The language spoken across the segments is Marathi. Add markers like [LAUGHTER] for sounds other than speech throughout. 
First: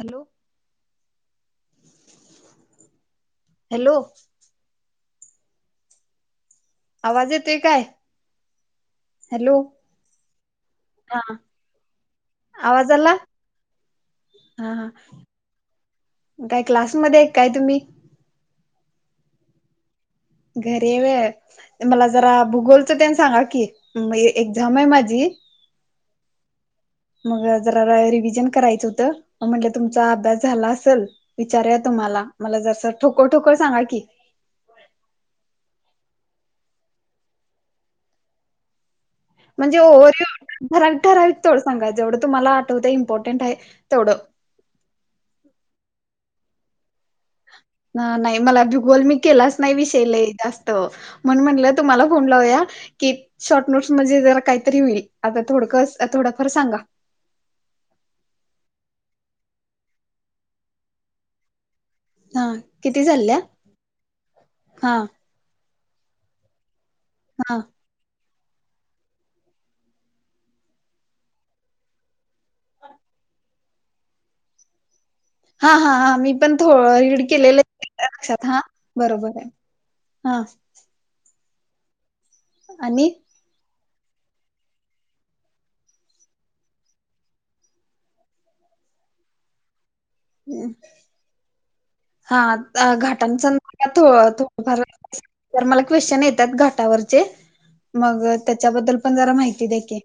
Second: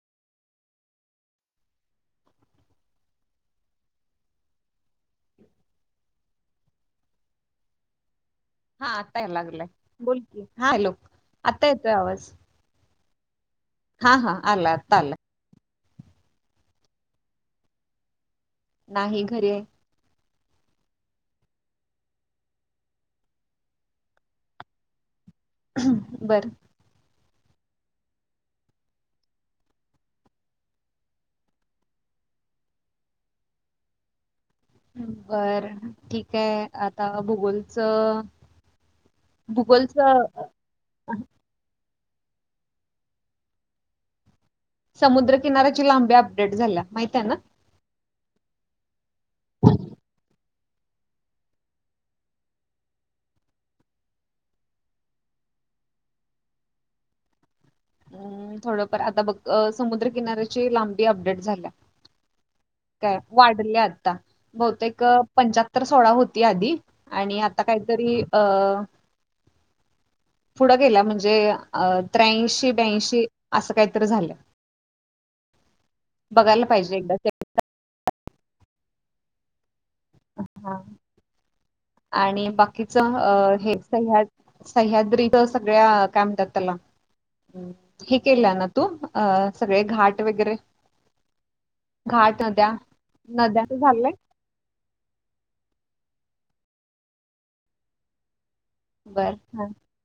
हॅलो.. हॅलो.. आवाज येतोय काय?? हा आता हॅलो यालागलाय. बोल की हा हॅलो आता येतोय आवाज. आवाज आला?? हां हां आला हा हा आता आला. काय क्लासमध्ये हाय काय तुम्ही?? नाही घरी हाय. घरी आहे व्हय मला जरा भूगोलचं तेन सांगा की एक्साम हाय माझी. बरं.. मग जरा रिव्हजन करायचं होतं मग म्हंटलं तुमचा अभ्यास झाला असलं. विचारूया तुम्हाला मला जरासं ठोकोळ ठोकोळ सांगा की. बरं ठीक आहे आता भूगोलच म्हणजे भूगोलच ओवर [UNINTELLIGIBLE] ठरावीक ठराविक तेवढंच सांगा जेवढं तुम्हाला आठवतयं इम्पॉर्टंट हाय तेवढं. समुद्रकिनाऱ्याची लांबी अपडेट झाल्या माहितीये ना. नाही मला भूगोल मी केलाच नाही विषय लई जास्त म्हणुन म्हटलं तुम्हाला फोन लावूया. की शॉर्ट नोट्स म्हणजे जरा कायतरी व्हील आता थोडक थोडंफार सांगा. हम्म थोडफार आता बघ समुद्रकिनाऱ्याची लांबी अपडेट झाल्या. हा किती काय झाल्या वाढल्या आता. हा बहुतेक पंचाहत्तर सोळा होती आधी आणि हा आता काहीतरी अ पुढं गेल्या म्हणजे अ त्र्यांशी ब्यांशी असं कायतरी झाल्या. हा हा हां मी पण पाहिजे थोडं एकदा रीड केलेलं आहे. लक्षात हा बरोबर हाय. हां.. ह आणि बाकीच अ आणि हेच सह्याद सह्याद्रीच सगळ्या काय म्हणत्यात त्याला हम्म हे केलय ना तू अ सगळे घाट वगैरे. घाट नद्या हा घाटांचा नद्याच [UNINTELLIGIBLE] झालंय र तर मला क्वेश्चन येत्यात घाटावरचे मग त्याच्याबद्दल पण बर जरा हा. माहिती द्या की.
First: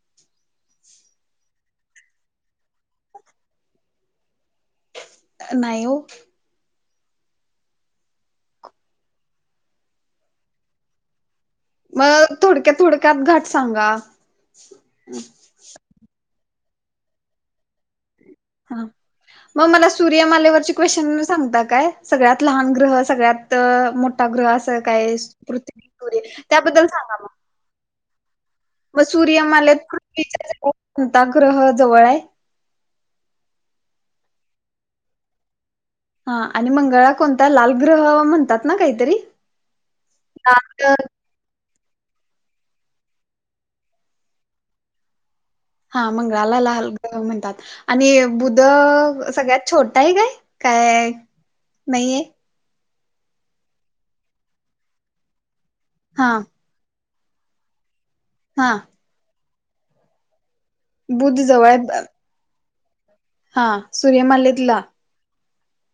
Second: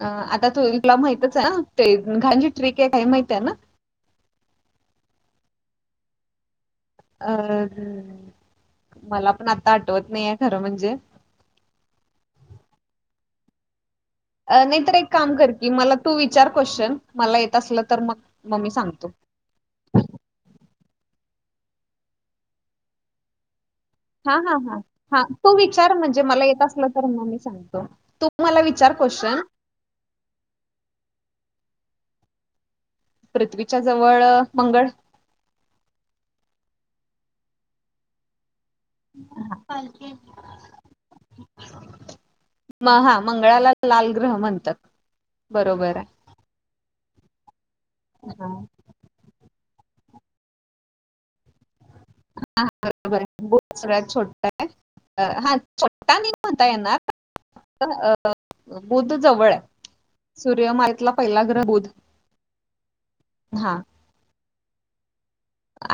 अ आता तुला माहितचय अ ते गांजी ट्रिक एकय माहितीय ना? नायी ओ अ, मला पण आता आठवत नाहीये, खरं म्हणजे मग थोडक्यात थोडक्यात घाट सांगा नाहीतर एक काम कर की मला तू विचार क्वेशन, मला येत असलं तर मग मी हा सांगतो मग मला सूर्यमालेवरची क्वेश्चन सांगता काय सगळ्यात लहान ग्रह सगळ्यात मोठ् टा हा ग्रह हा हा असं काय? हा तू पृथ्वी विचार रे म्हणजे मला येत त्याबद्दल असलं तर सांगा मग? मी सांगतो तू मला विचार मग क्वेश्चन सूर्यमालेत पृथ्वीच्या जवळ कोणता ग्रह जवळय? पृथ्वीच्या जवळ, मंगळ हा आणि मंगळा कोणता लालग्रह म्हणतात ना काहीतरी? लाल [UNINTELLIGIBLE] म हा मंगळालाच लाल ग्रह म्हणतात. बरोबर हा आहे. मंगळाला लाल ग्रह म्हणतात. आणि बुध हा सगळ्यात छोटाय काय? काय नाहीये हा बरोबरय, बुध सगळ्यात छोट्या, हा छोटा हा ता येणार, हा बुध जवळ सूर्य माले- - ला बुध पहिला, ग्रह जवळ बु्ध आहे हा, सूर्यमालेतला?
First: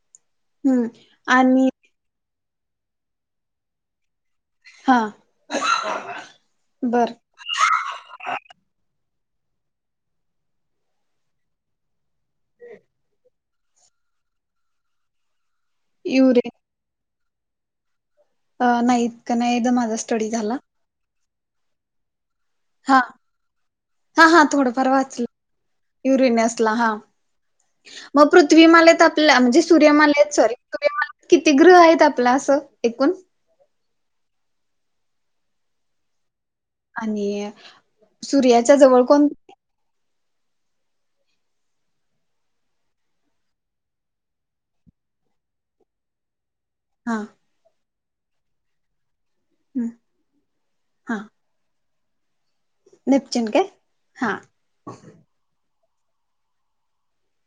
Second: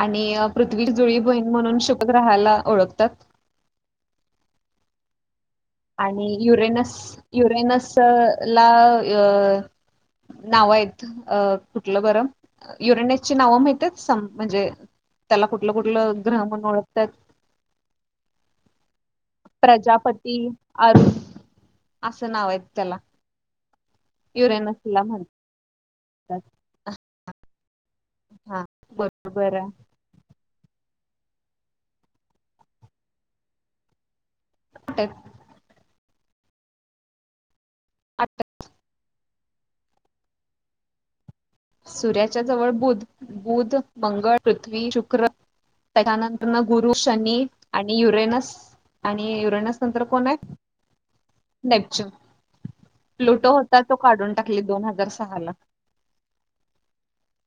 आणि पृथ्वी हम्म जुळी बहीण आणि म्हणून शुभग्रहाला ओळखतात हा आणि युरेनस बर युरेनस ला अ- - नाव आहेत अ कुठलं बरं युरेनसची नावं माहितीयत? म्हणजे त्याला कुठलं कुठलं युरे ग्रह म्हणून ओळखतात अ नायी इतका कदा माझा स्टडी झाला आरू असं नावयत त्याला, हा युरेनसला म्हणसला युरिनेसला हा मग हा पृथ्वीमालेत आपल्या बरोबर म्हणजे सूर्यमालेत, सॉरी सुर्य मालेत किती ग्रहयत? आपलं असं एकूण? े [UNINTELLIGIBLE] आणि सूर्याच्या जवळ कोण? सूर्याच्या जवळ बुध, बुध, मंगळ, पृथ्वी, शुक्र त्याच्यानं गुरु, हा शनी, आणि युरेनस आणि युरेनस नंतर कोणय? हा नेपच्यून नेपच्यून प्लुटो काय? होता तो काढून हा टाकले, दोन हजार सहाला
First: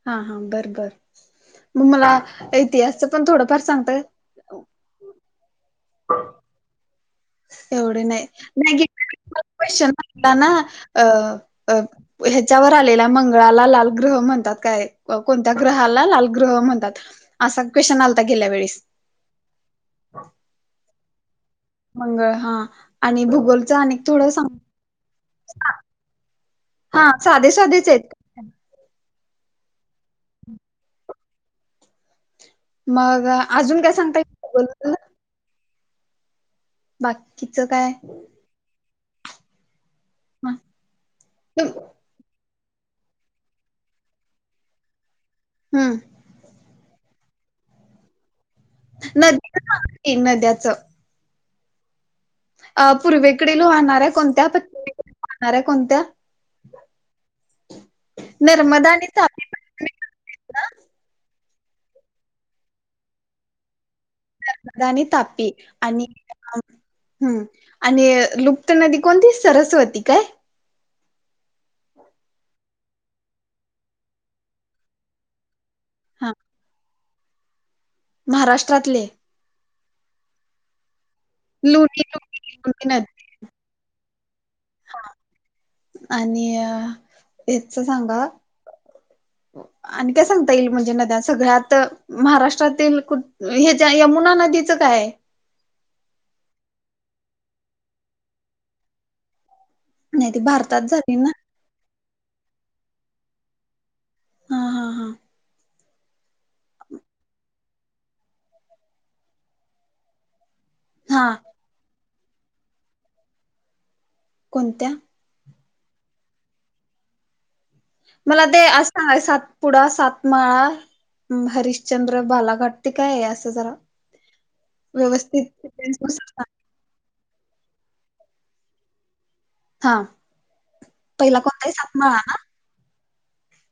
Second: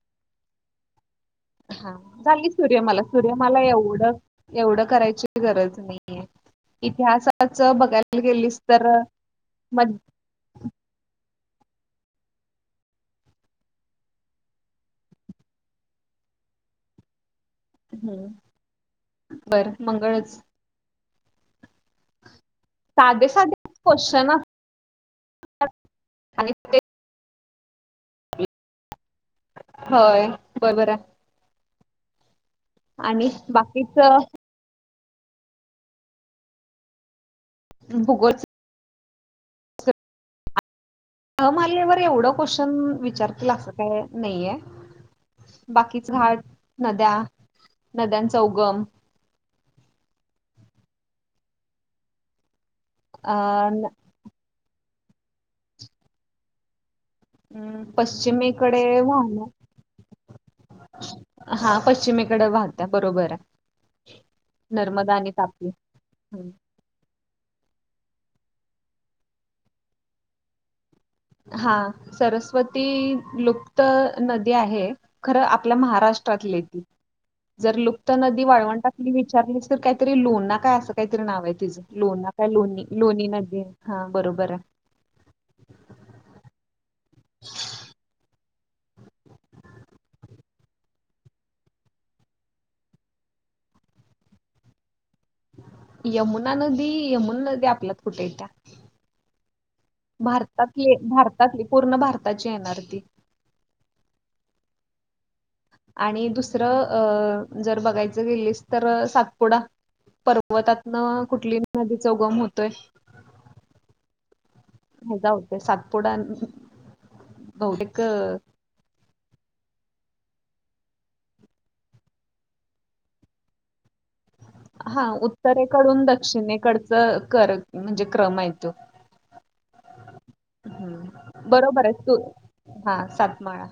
हा, हा, बरं बरं मग हा मला झाली सूर्यमाला इतिहासच पण थोडंफार सूर्यमाला सांगता एवढं एवढं करायची गरज नाहीये, इतिहास च एवढे बघायला नाही गेलीस तर, म ताना अ अ ह्याच्यावर आलेला. मंगळाला लाल ग्रह म्हणतात काय कोणत्या ग्रहाला लाल ग्रह म्हणतात? असा क्वेशन आलता गेल्या वेळेस बरं, मंगळच मंगळ हा आणि साधे साधे भूगोलचा अनीक क्वेश्चन थोडं सांग [INAUDIBLE] आणि ते [UNINTELLIGIBLE] हा साधे साधेचयत होय, बरोबरय मग आणि आजून काय बाकीच सांगताय बाकीचं काय भूगोलच म्हा अ मालेवर एवढं क्वेश्चन विचारतील असं काय नाहीये. हम्म बाकीचं घाट नद्या नद्यांचा उगम [INAUDIBLE] नद्याचं अ पूर्वेकडील वाहणाऱ्या कोणत्या पश्चिमेकडील वाहणाऱ्या कोणत्या पश्चिमेकडे नर्मदा आणि तापी वाहण्या हा पश्चिमेकडं वाहत्या बरोबर हाय. नर्मदा आणि तापी आणि हम्म. हम्म आणि लुप्त नदी कोणती सरस्वती काय हा सरस्वती लुप्त नदी आहे. खरं आपल्या हा महाराष्ट्रातली हाय ती जर लुप्त नदी महाराष्ट्रातले वाळवंटातली वि चारलीस तर कायतरी लोणा काय असं काहीतरी नाव हाय तिजं लुणी लोणा काय लुणी लोणी लुणी लोणी नदी हा बरोबराय हा आणि अ हेचं सांगा आणि काय सांगता येईल म्हणजे नद्या सगळ्यात महाराष्ट्रातील कुठ हेच्या यमुना नदीचं काय हाय यमुना नदी यमुना नदी आपल्यात कुटं इत्या नाही ती भारतात भारतातली झाली ना भारतातली पूर्ण भारताची येणार ती हा हा हा आणि दुसरं अ जर बघायचं गेलीस तर सातपुडा पर्वतात हा नं हा कुठली नदीचा उगम होतोय. कोणत्या हे जाऊदे सातपुडा न बहुतेक अ, मला ते असं सांगा सातपुडा सातमाळा हरिश्चंद्र बालाघाट ते काय आहे असं जरा हा व्यवस्थित उत्तरेकडून नुसार सांग. दक्षिणेकडचं कर म्हणजे क्रम हाय त्यो. हा पहिला हम्म कोणताही बरोबर आहेस तू. सातमाळा ना हा सातमाळा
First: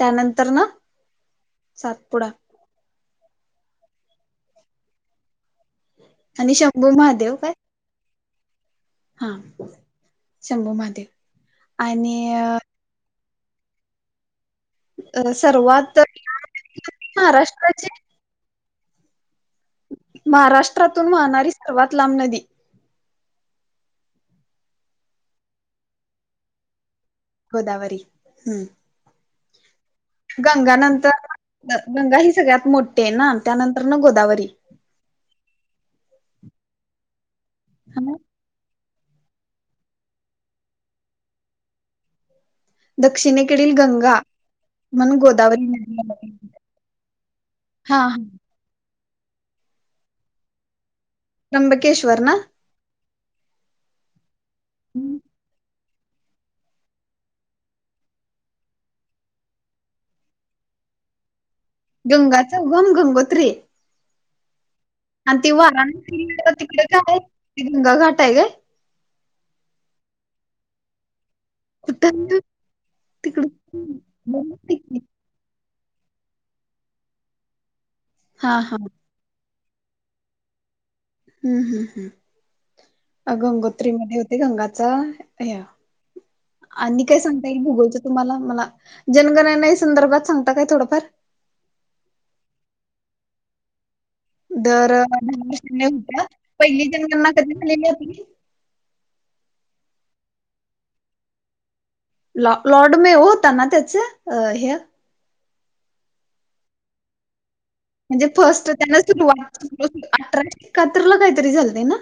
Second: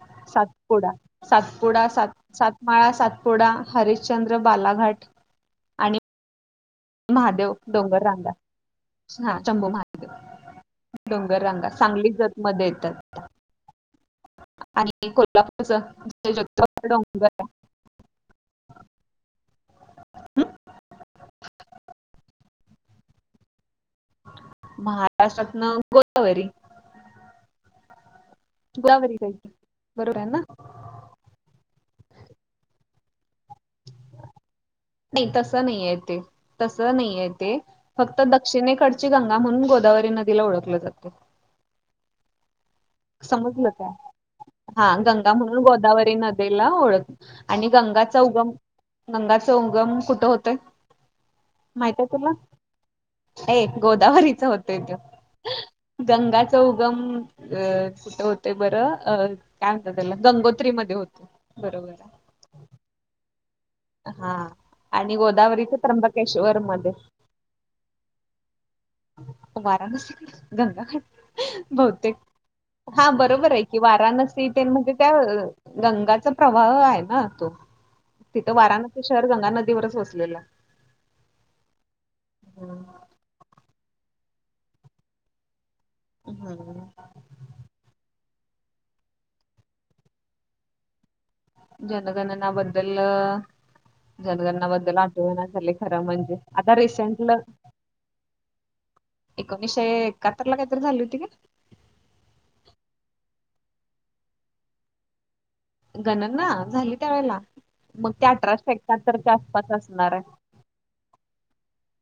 त्यानंतर ना सातपुडा सातपुडा सात सात माळा सातपुडा हरिश्चंद्र बालाघाट. आणि शंभू महादेव काय. डोगर रांगा. हा शंभू शंभू महादेव महादेव डोंगर रांगा सांगली जत आणि मध्ये येत्यात त्या. आणि सर्वात कोल्हापूरचं [INAUDIBLE] डोंगर हाय. महाराष्ट्राची महाराष्ट्रातून वाहणारी सर्वात लांब नदी. महाराष्ट्रातनं गोदावरी. गोदावरी हम्म गोदावरी जायची बरोबर आहे ना गंगा नंतरनं ग गंगा ही सगळ्यात मोठ्ठी हाय ना त्यानंतरनं गोदावरी. नाही तसं नाहीये तेे तसं नाहीये तेे ह फक्त द क्षिणेकडची गंगा म्हणून गोदावरी नदीला ओळखलं जाते. समजलं दक्षिणेकडील काय गंगा. हा गंगा म्हणून गोदावरी नदीला ओळख आणि हा हा गंगाचा उगम गंगाचा उगम कुठं होतोय माहिते त्र्यंबकेश्वर तुला ना ए गोदावरीचा होतोय त्यो गंगाचा उगम अ कुठं होतोय बरं अ काय म्हणतात त्याला गंगोत्री मध्ये होतो बरोबर हाय. गंगाचा उगम गंगोत्री. हा आणि ती गोदावरीच वाराणसी त्र्यंबकेश्वर तिकडे मध्ये. काय गंगा घाट आहे काय वाराणसी गंगाघाट. कुठ बहुतेक. हा तिकड बरोबर आहे की वाराणसी तेन म्हणजे त्या गंगाचा प्रवाह आहे ना. तिथं हा हा वाराणसी शहर गंगा नदीवरच वसलेलं हाय. हं- हं- हं अ गंगोत्री मध्ये होते गंगाचा हे हं. काय सांगता येईल भुगालचं तुम्हाला, मला जनगणने संदर्भात सांगता काय थोडंफार. जनगणना बद्दल दर जनगणनाबद्दल अ, दहा आठवना झालय वर्षांनी खरं होत्या म्हणजे, आता पहिली जनगणना रिसेंटल कधी झालेली आपली एकोणीसशे एकाहत्तर ला काहीतरी झाली होती. लॉ लॉर्ड मे होता ना त्याच अ हे गणना झाली त्यावेेळेला. मग ते म्हणजे फर्स्ट अठराशे त्यांन एकाहत्तरच्या सुरुवात आसपास केली होती. असणार आहे अठराशे एकाहत्तरला काहीतरी झालती ना.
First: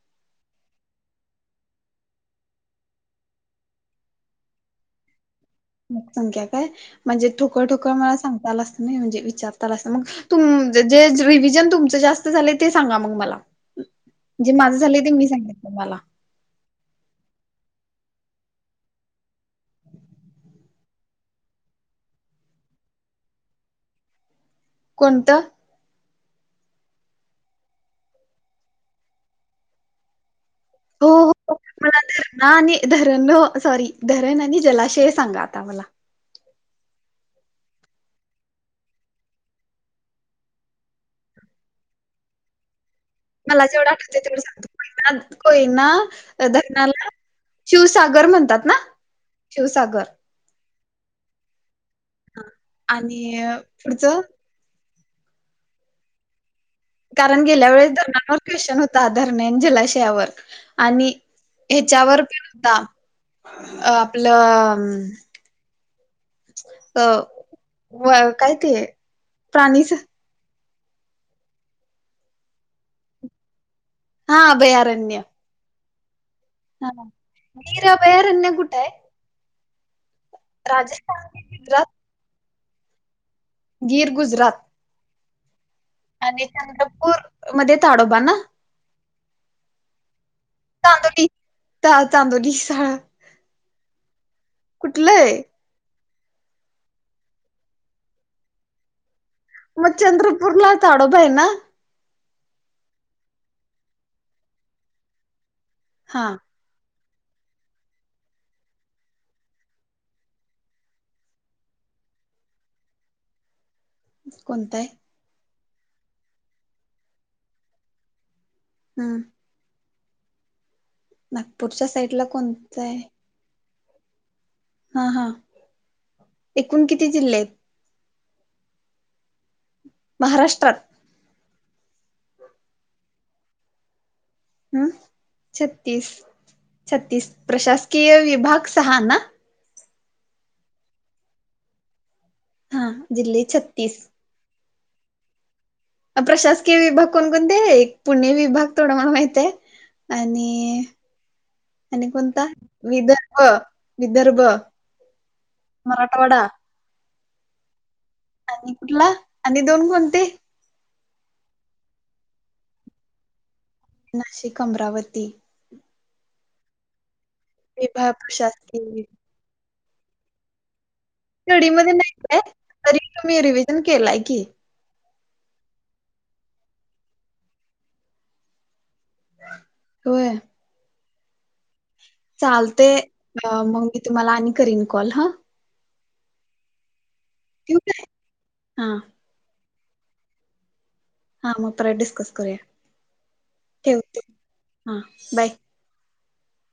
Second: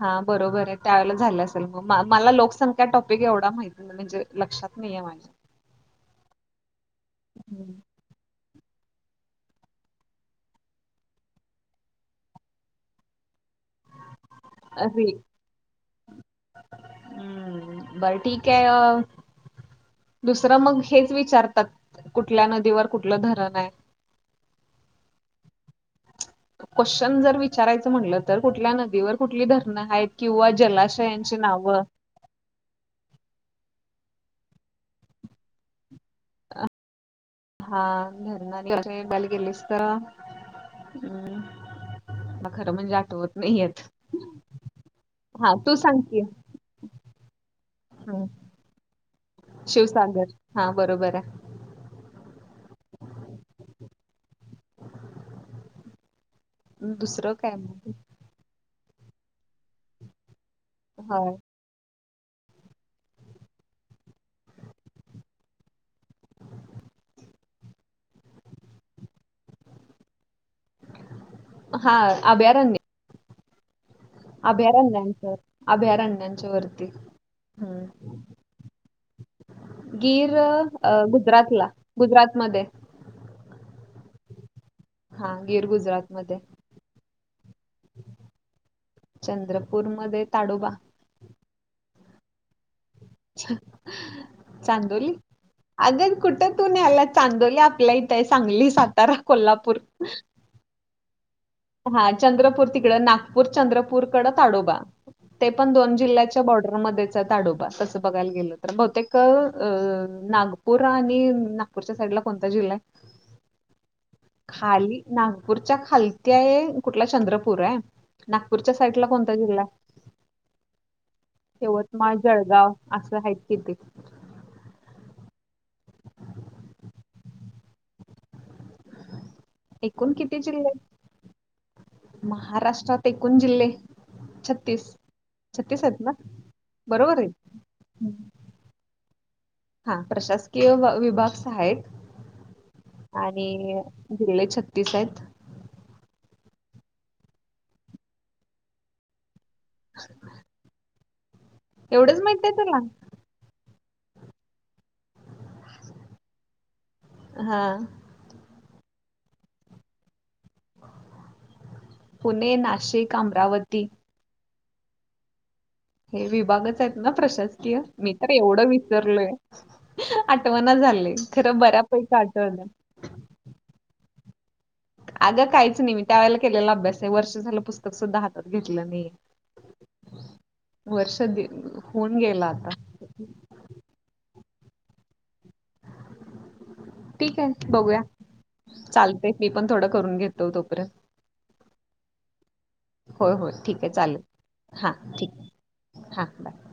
हा बरोबर आहे. त्यावेेळेला झालं असेल मग, मला लोकसंख्या टॉपिक एवढा मला माहिती नाही. म्हणजे लक्षात नाही आहेे माझ्या. लोकसंख्या काय, म्हणजे ठोकळ-ठोकळ मला सांगता आल असंत. नाही म्हणजे विचारता आल असत, मग तुमच जे रिव्हिजन तुमच जास्त झालय ते सांगा मग मला. जे माझं झालंय अरे ते मी सांगते तुम्हाला. हम्म बरं ठीक आहे. अ दुसरं मग हेच विचारतात, कुठल्या नदीवर कुठलं धरण हाय. कोणत. क्वेश्चन जर विचारायचं म्हटलं तर, कुठल्या नदीवर कुठली धरणं आहेत किंवा जलाशयांची नावं. धरणा आणि धरण सॉरी धरण आणि जलाशय सांगा आता मला. हा धरण जर बघायला गेलीस तर. हम्म, खरं म्हणजे आठवत नाही. मला जेवढं आठवतय तेवढं सांगतो. कोयना- हा तू सांग की कोयना धरणाला हम्म शिवसागर म्हणतात ना. शिवसागर हा बरोबर. आणि पुढचं आहे दुसरं कारण काय गेल्या वेळेस मग धरणांवर क्वेश्चन होता, धरणे न जलाशयावर आणि होय ह्याच्यावर पण होता. आपलं अ व काय ते प्राणी. हा अभयारण्य. हा अभयारण्य अभ्यारण्याच्या अभ्यारण्यांच्या वरती. हा हम्म गिरं अभयारण्य कुठ हाय. गीर गुजरातला गुजरात मध्ये आहे. गीर गुजरात हा गिर गुजरात. आणि चंद्रपूर. मध्ये ताडोबा ना चंद्रपूरमध्ये ताडोबा. चांदोली चा चांदोलीचा चांदोली. कुठलंय अगं कुठं तू न्याल्यास, चांदोली आपल्या इथय सांगलीला. तर कोल्हापूर मग चंद्रपूरला ताडोबा आहे ना हा चंद्रपूर तिकड नागपूर चंद्रपूरकड ताडोबा ते पण दोन हा जिल्ह्याच्या बॉर्ड र मध्येच आहे ताडो तंस बघायला गेल तर बहुतेक नागपूर आणि नागपूरच्या साईडला कोणता जिल्हा आहे? कोणताय खाली नागपूरच्या खालती आहे कुठला चंद्रपूर आहे नागपूरच्या साईड ला हम्म कोणता जिल्हा हाय? नागपूरच्या साईड ला जळगाव असं आहेत की ते हा हा एकूण किती जिल्हे आहेत? एकूण किती जिल्हे महाराष्ट्रात आहेत? महाराष्ट्रात एकूण जिल्हे छ हम् छत्तीस बरोबर छत्तीस आहे प्रशासकीय विभाग सहा ना हा प्रशासकीय विभाग सहा आहेत हा आणि जिल्हे छत्तीस जिल्ले छत्तीस आहेत. प्रशासकीय विभाग कोणकोणते एक पुणे विभाग तेवढा मला माहित आहे आणि आणि एवढंच माहित कोणता आहे तुला? विध विदर्भ मराठवाडा हा आणि कुठला आणि दोन कोणते? पुणे नाशिक अमरावती नाशिक अमरावती हे विभागच आहेत ना प्रशासकीय विभाग मी तर एवढं प्रशासकीय विसरलोय. आठवना झालय खरं स्टडी मध्ये नाही बऱ्यापैकी काय आठवल. तरी तुम्ही रिव्हजन केलाय की अगं काहीच नाही मी त्यावेेळेला केलेला अभ्यास आहे वर्ष झालं पुस्तक सुद्धा हातात घेतलं नाहीे. होय वर्ष द चालतय मग मी तुम्हाला आणि करीन कॉल हा ठीक आहे ठेवू बघूया काय हा चालत मी पण थोडं करून घेतो तोपर्यंत हा मग परत डिस्कस करूया हो होय ठीक आहे चालेल ठेवते हा ठीक हा बाय.